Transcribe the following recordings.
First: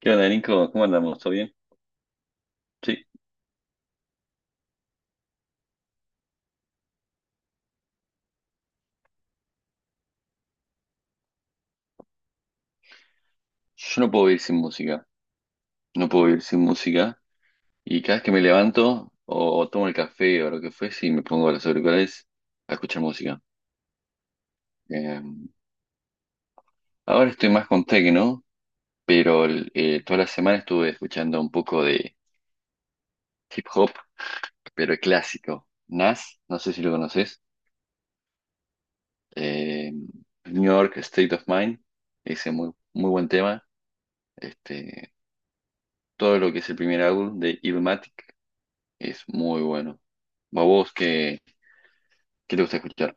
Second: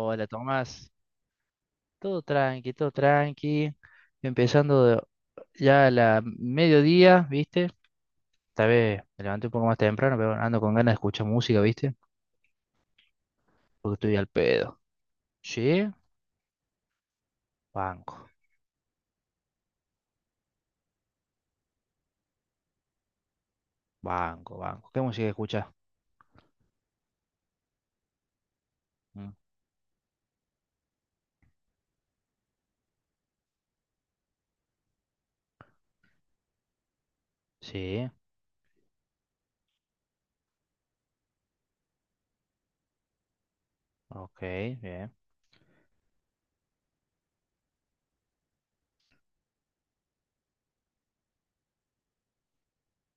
¿Qué onda, Nico? ¿Cómo Tomás, andamos? ¿Todo bien? todo tranqui, todo Sí, tranqui. Empezando de- ya a la mediodía, ¿viste? Esta vez me levanté un poco más temprano, pero ando con ganas de escuchar música, ¿viste? Porque yo no estoy puedo al vivir sin pedo. música. ¿Sí? No puedo vivir sin música. Y cada vez Banco, que me levanto o tomo el café o lo que fuese y me pongo los auriculares a escuchar música. banco, banco. ¿Qué Eh, música escuchas? Ahora estoy más con techno, Mm, pero toda la semana estuve escuchando un poco de hip hop, pero clásico. Nas, no sé si lo conoces. sí, eh, New York State of Mind, ese muy, muy buen tema. ok, bien. Este, Todo lo que es el primer álbum de Illmatic. Es muy bueno. ¿A vos qué te gusta escuchar?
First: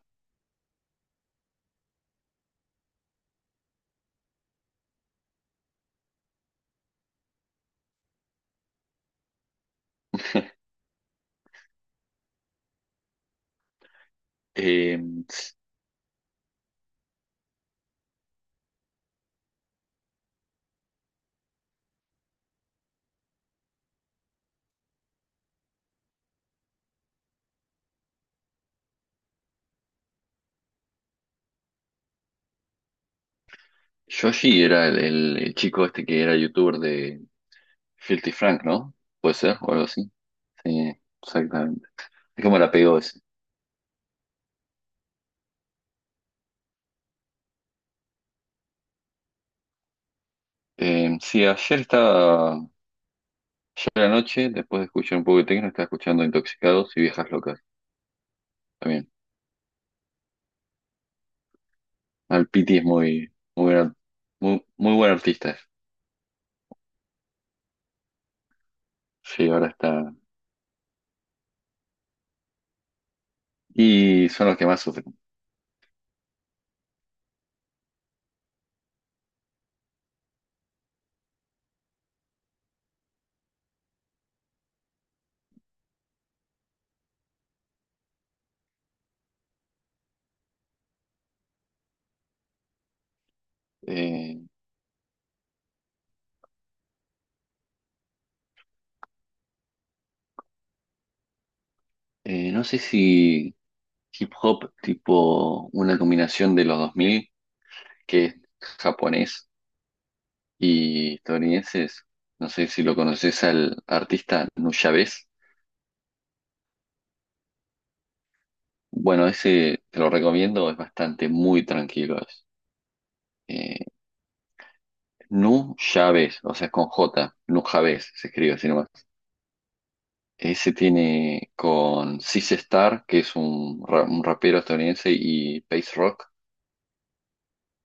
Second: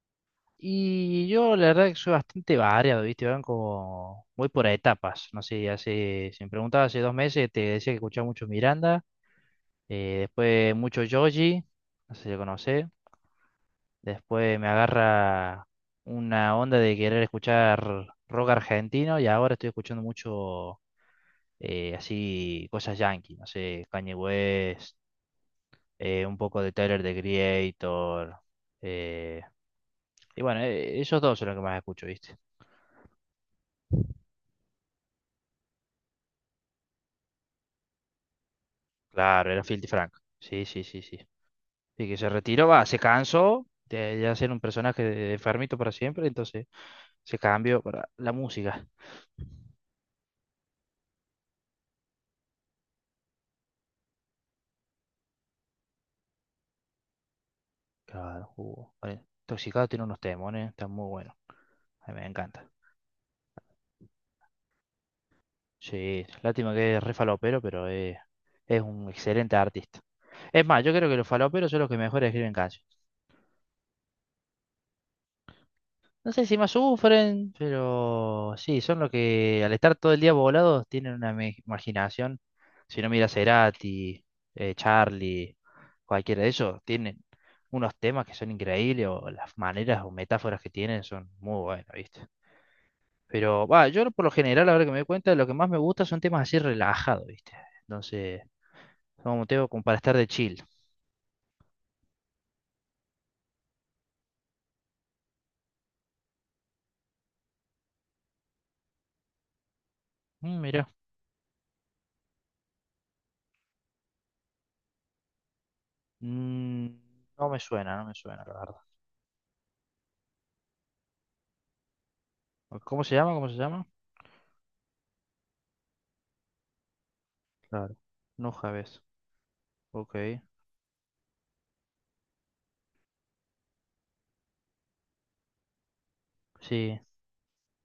Y yo la verdad que soy bastante variado, ¿viste? Van como, voy por etapas, no sé, hace, si me preguntabas hace 2 meses, te decía que escuchaba mucho Miranda, después mucho Joji, no sé si lo conocés, después me Eh, agarra una onda de querer escuchar rock argentino y ahora estoy escuchando mucho así cosas yankee, no sé, Kanye West, un poco de Tyler, The Creator. eh, y bueno, esos dos son los que más escucho, ¿viste? Yoshi era el chico este que era youtuber de Filthy Frank, ¿no? ¿Puede Claro, ser? era O algo Filthy así. Frank. Sí, sí, Sí, sí, sí. exactamente. Y que se Es como retiró, la va, pegó se ese. cansó de hacer un personaje de- enfermito para siempre, entonces se cambió para la música. Sí, ayer a la noche, después de escuchar un poco de techno, estaba escuchando Intoxicados y Viejas Locas Claro, jugó. también. Vale, Intoxicado tiene unos temones, está muy bueno. A mí me Al encanta. Piti es muy, muy buen artista. Sí, lástima que es re falopero, pero es un Sí, excelente ahora artista. está. Es más, yo creo que los faloperos son los que mejor escriben canciones. Y son los que más sufren. No sé si más sufren, pero sí, son los que al estar todo el día volados tienen una me- imaginación. Si no miras Cerati, Charlie, cualquiera de esos, tienen unos temas que son increíbles o las maneras o metáforas que tienen son muy buenas, ¿viste? Pero va, yo por lo Eh, general, ahora que me doy cuenta, lo que más me gusta son temas así relajados, ¿viste? Entonces, son un tema como para estar de chill. No sé si hip hop, tipo una combinación de los 2000 que es japonés Mm, mira, y estadounidenses. No sé si lo conoces al artista Nuyabes. mm, no me suena, no me suena, la verdad. Bueno, ese te lo recomiendo, es bastante muy tranquilo. ¿Cómo se llama? ¿Cómo se Eh, llama? Nujabes, o sea, es con J, Claro. Nujabes se No escribe así nomás. sabes. Ok, Ese tiene con Sis Star, que es un rapero estadounidense, y Pace Rock. sí,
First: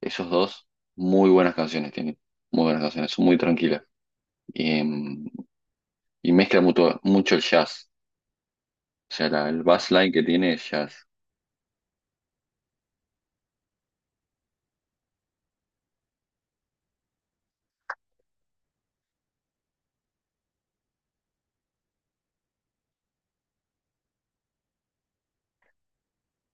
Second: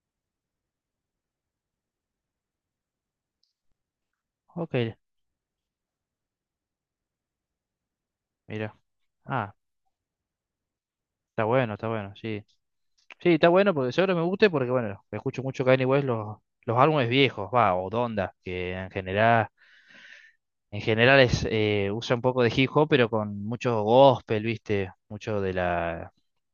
Esos dos, muy buenas canciones tienen. Muy buenas canciones, son muy tranquilas. ok, Eh, y mezcla mucho, mucho el jazz. mira. O sea, Ah, el bassline que tiene es jazz. Está bueno, sí. Sí, está bueno porque seguro me guste porque, bueno, escucho mucho Kanye West los álbumes viejos, va, o Donda, que en general es, usa un poco de hip hop, pero con mucho gospel, ¿viste? Mucho de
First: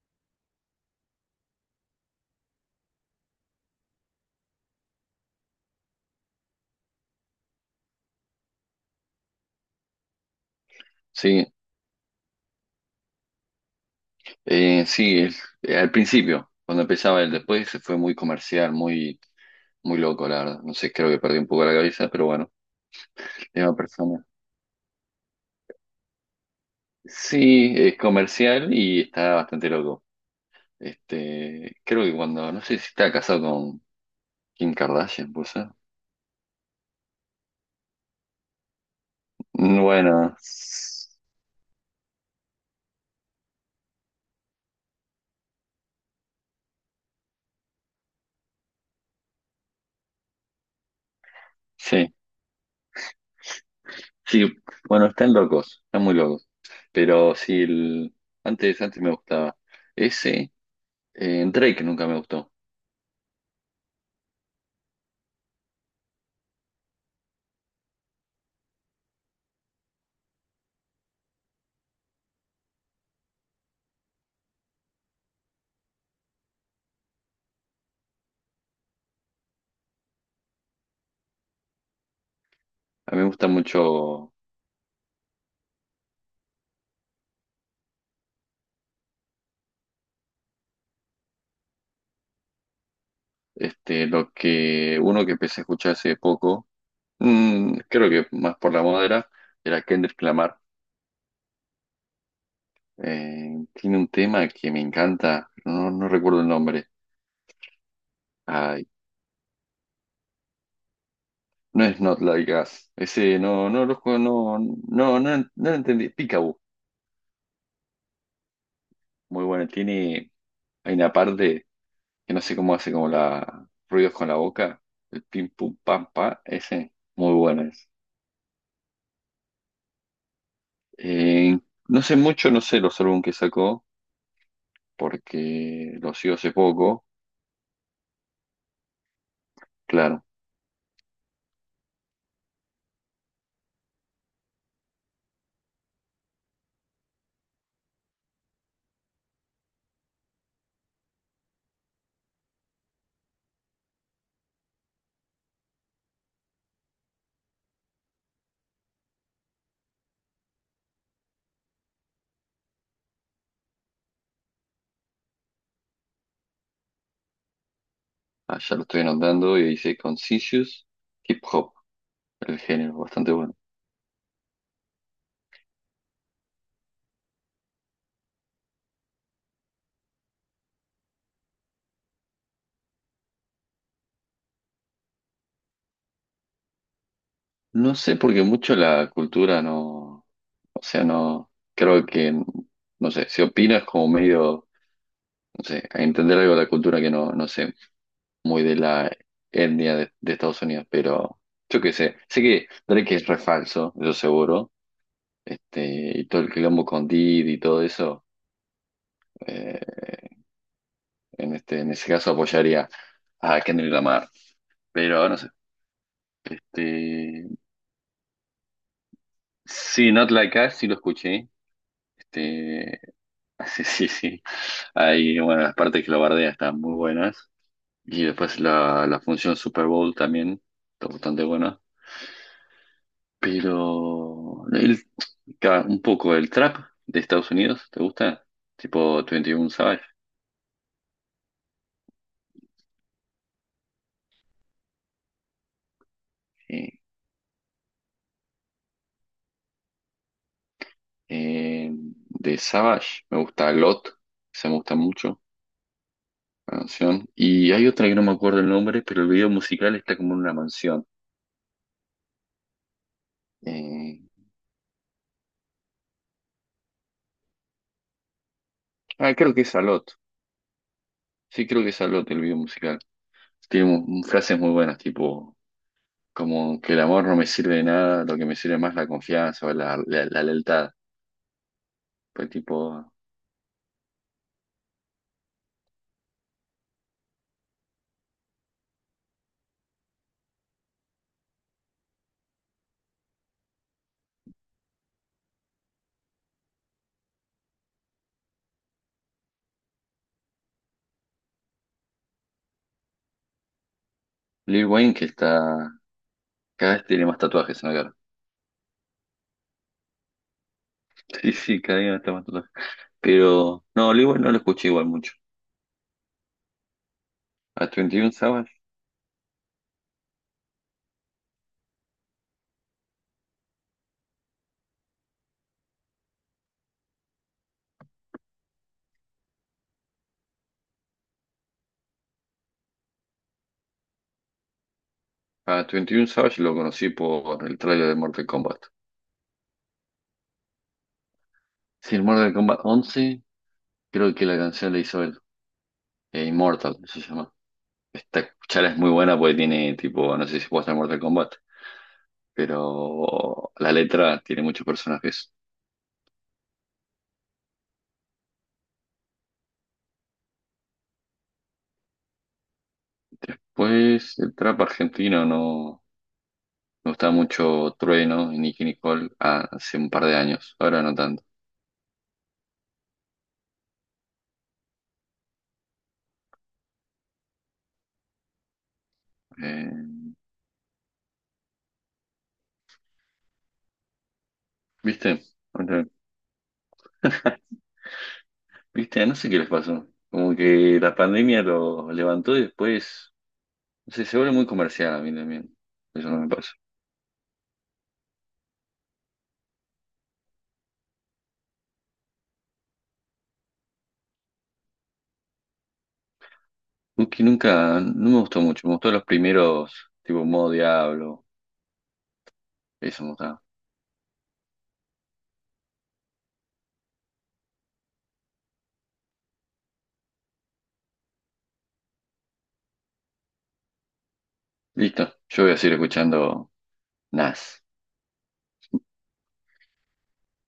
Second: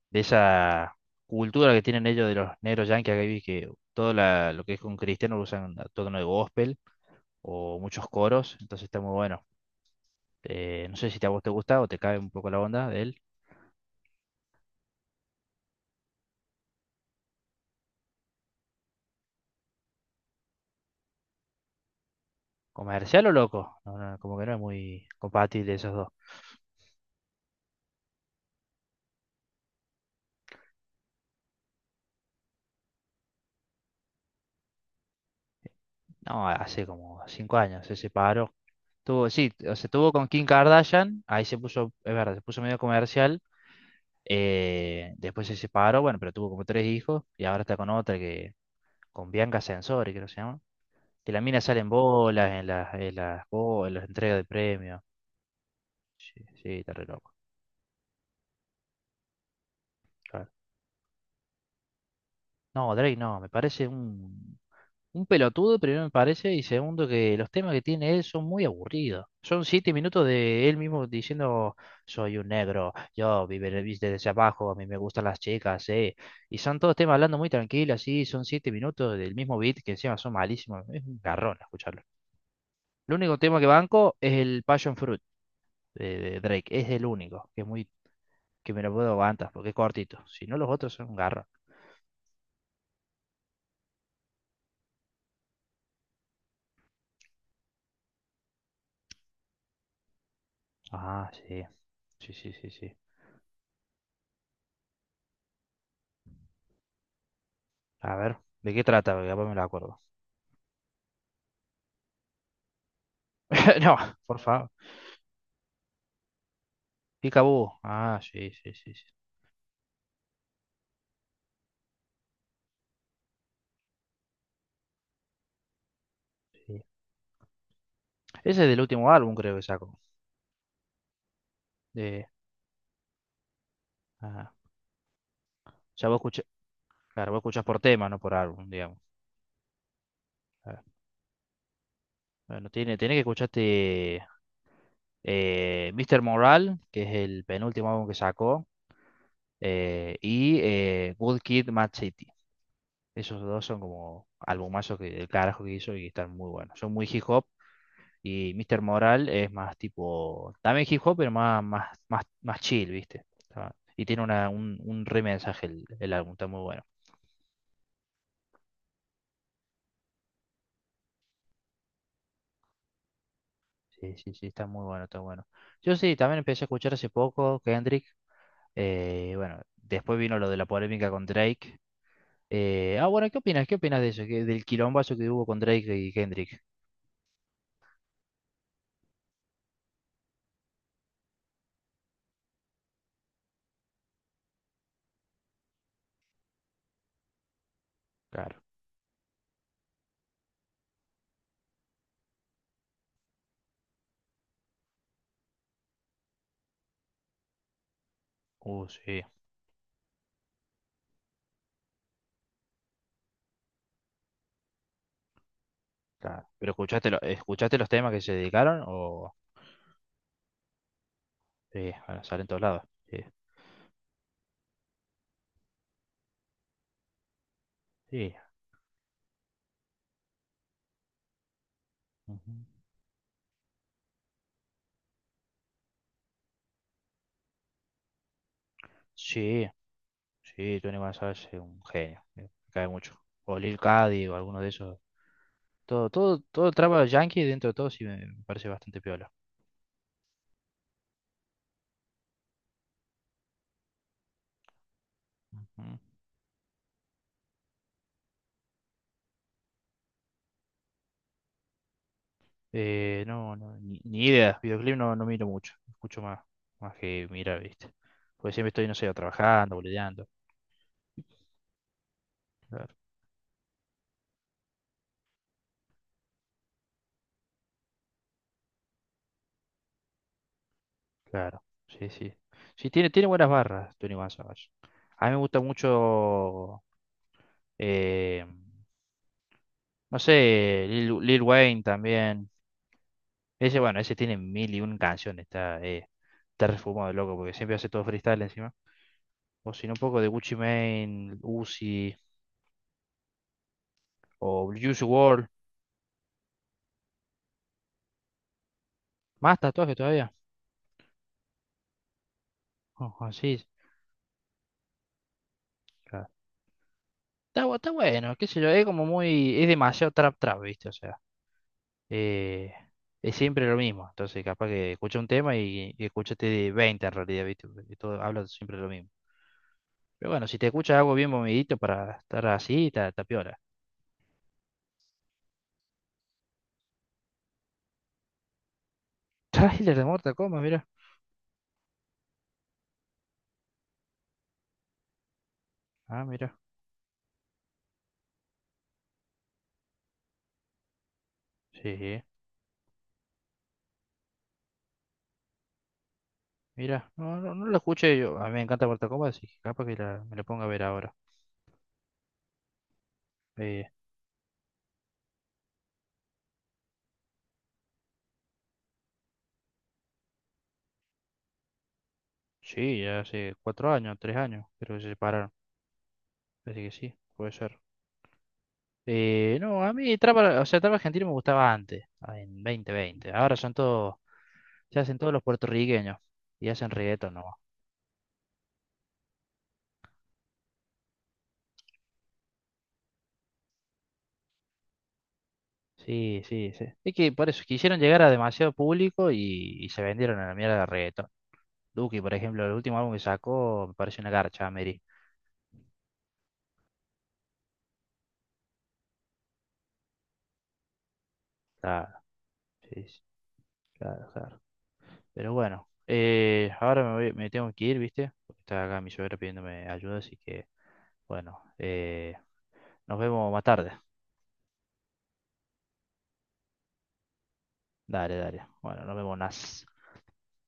de esa cultura que tienen ellos de los negros yankees, acá vi que todo la- lo que es con cristiano lo usan a tono de gospel o muchos coros, entonces está muy bueno. No sé si te, a vos te Sí, gusta o te cae un poco la onda de él. Sí, al principio, cuando empezaba él, después se fue muy comercial, muy, muy loco, la verdad. No sé, creo que perdí un poco la cabeza, pero bueno, ¿Comercial o es una loco? No, no, persona. como que no es muy compatible esos dos. Sí, es comercial y está bastante loco. Creo que no sé si está casado con Kim Kardashian, pues. No, hace como 5 años se separó. Tuvo, sí, o sea, tuvo con Bueno, Kim Kardashian, ahí se puso, es verdad, se puso medio comercial, después se separó, bueno, pero tuvo como 3 hijos y ahora está con otra que, con Bianca Sensori, creo que se llama. Que la mina sale en sí, bolas, bo- en las entregas sí, de premios. bueno, están locos, están muy Sí, locos. sí, está re loco. Pero sí, antes me gustaba. Claro. Ese. Drake nunca me gustó. No, Drake no, me parece un pelotudo, primero me parece, y segundo que los temas que tiene él son muy aburridos. Son siete minutos de él mismo diciendo, soy un negro, yo vive viste desde abajo, a mí me gustan las chicas, eh. Y son todos temas hablando muy tranquilos, así, son 7 minutos del mismo beat que encima son malísimos. Es un garrón escucharlo. El A mí me único gusta tema que banco es mucho el Passion Fruit de Drake, es el único, que es muy, que me lo puedo aguantar, porque es cortito. Si no, los otros son un garrón. Lo que uno que empecé a escuchar hace poco, creo que más por la moda era Kendrick Lamar. Ah, sí. Sí, sí, sí, sí. Tiene un tema que me encanta, no recuerdo el nombre. A ver, ¿de qué Ay, trata? Porque capaz me lo acuerdo. no es Not Like Us. Ese no, No, por no, favor. no, no, no lo entendí. Peekaboo. Peekaboo. Ah, sí, sí, sí, sí. Muy bueno. Hay una parte que no sé cómo hace como la ruidos con la boca. El pim pum pam pa. Sí. Ese, muy bueno. Ese es del último álbum, creo que sacó. Eh, no sé De, mucho, no sé los álbumes que sacó, ah, porque ya vos los sigo escuchás, hace poco, claro, vos escuchás por tema, no por álbum, digamos. claro, Claro. Bueno, tiene, tiene que escucharte Mr. Moral, que es el penúltimo álbum que sacó, Good Kid, Mad City. Esos dos son como albumazos que, el carajo que hizo y están muy buenos. Son muy hip hop, y Mr. Moral es más tipo, también hip hop, pero más, más, más, más chill, ¿viste? Está- y tiene una, un re mensaje el álbum, está muy bueno. allá lo estoy anotando y dice Conscious Hip Hop, el género, bastante bueno. Sí, sí, sí, está muy bueno, está bueno. Yo sí, también empecé a escuchar hace poco Kendrick. Bueno, después vino lo de la polémica con Drake. Bueno, ¿qué opinas? ¿Qué opinas de eso? Que- del quilombazo que hubo con Drake y Kendrick. No sé porque mucho la cultura no, o sea, no, creo que, no sé, si opinas como medio, no sé, a entender algo de la cultura que no, no sé, Claro. muy de la etnia de Estados Unidos, pero yo qué sé, sé que Drake es re falso, eso seguro, este, y todo el quilombo con Diddy y todo eso. Sí, Eh, en ese caso apoyaría a Kendrick Lamar. Pero no sé. claro. ¿Pero escuchaste, lo- Este, escuchaste los temas que se dedicaron? O... sí, Not Like Us sí lo escuché. Sí, bueno, salen todos lados. Este, Sí. sí, sí, sí. Ahí, bueno, las partes que lo bardea están muy buenas. Y Sí. después la función Super Bowl también está bastante buena. Ujú. Pero un poco el trap de Estados Unidos, ¿te gusta? Tipo Sí, 21 Savage. sí, Tony González es un genio, me cae mucho. O Lil Cady o alguno de esos. Todo, todo, todo Sí. traba yankee dentro de todo sí me parece bastante piola. De Savage me gusta Lot, se me gusta mucho. Ujú. Mansión. Y hay otra que no me acuerdo el nombre, pero el video musical está como en una mansión. No, no, ni, Eh, ni idea. Videoclip no, no miro mucho. Escucho más, más que mirar, ¿viste? Porque siempre estoy, no sé, o Creo que es trabajando, Alot. boludeando. Sí, creo que es Alot el video Claro, musical. Tiene frases muy buenas, tipo, como que el amor no me sirve de nada, lo que me sirve más es la confianza o la lealtad. claro. Sí, sí. Pues Sí, tiene, tipo, tiene buenas barras, Tony González. A mí me gusta mucho, eh, no sé, Lil Wayne también. Ese, bueno, ese tiene mil y un canciones, está, está refumado, loco, porque siempre hace todo freestyle encima. O si no, un poco de Gucci Mane, Uzi, o Lil Juice Wayne que WRLD, está, cada vez tiene más tatuajes en la cara. más tatuajes todavía. Sí, sí, cada día está más tatuajes. Oh, así, es. Pero, no, Lil Wayne no lo escuché igual mucho. Claro. Está, bu- A está Twenty One bueno, qué sé yo, Savage, es como muy, es demasiado trap trap, ¿viste? O sea, eh, es siempre lo mismo. Entonces, capaz que escucha un tema y escuchaste de 20 en realidad, ¿viste? Porque todo habla siempre lo mismo. Pero bueno, si te escuchas algo bien movidito para estar así, está, está piola. a Twenty One Savage lo conocí por el trailer de Mortal Kombat. Trailer de Mortal Kombat, mira. Sí, el Mortal Kombat 11. Creo que la canción de Isabel, Ah, mira. Immortal, se llama. Esta charla es muy buena porque tiene tipo, no sé si puede estar Mortal Kombat, Sí, pero la letra tiene muchos personajes. mira, no, no, no la escuché yo. A mí me encanta Mortal Kombat, así que capaz que la- me la ponga a ver ahora. Eh, Después, el trap argentino no me gustaba mucho Trueno y Nicki Nicole hace un par de años, ahora no tanto. sí, ya hace 4 años, 3 años, creo que se separaron. Así que sí, puede ser. No, a mí Eh, trap, o sea, trap argentino me gustaba antes, ah, en 2020. Ahora son todos, se hacen todos los ¿Viste? Ahora- puertorriqueños y hacen reggaeton no. ¿Viste? No sé qué les pasó. Como que la pandemia lo levantó y después, no sé, se vuelve muy comercial a mí también. Eso no Sí, me pasa. sí, sí. Es que por eso quisieron llegar a demasiado público y se vendieron a la mierda de reggaeton. Duki, por ejemplo, el último álbum que sacó me parece una garcha, Mary. Uki nunca, no me gustó mucho, me gustó los primeros, tipo modo Diablo, Sí, sí, eso me gustaba. claro, claro. Pero bueno, ahora me voy- me tengo que ir, ¿viste? Porque está acá mi suegra pidiéndome ayuda, así que bueno, nos vemos más tarde. Listo, yo voy a seguir escuchando Nas. Dale, dale. Bueno, nos vemos, Nas.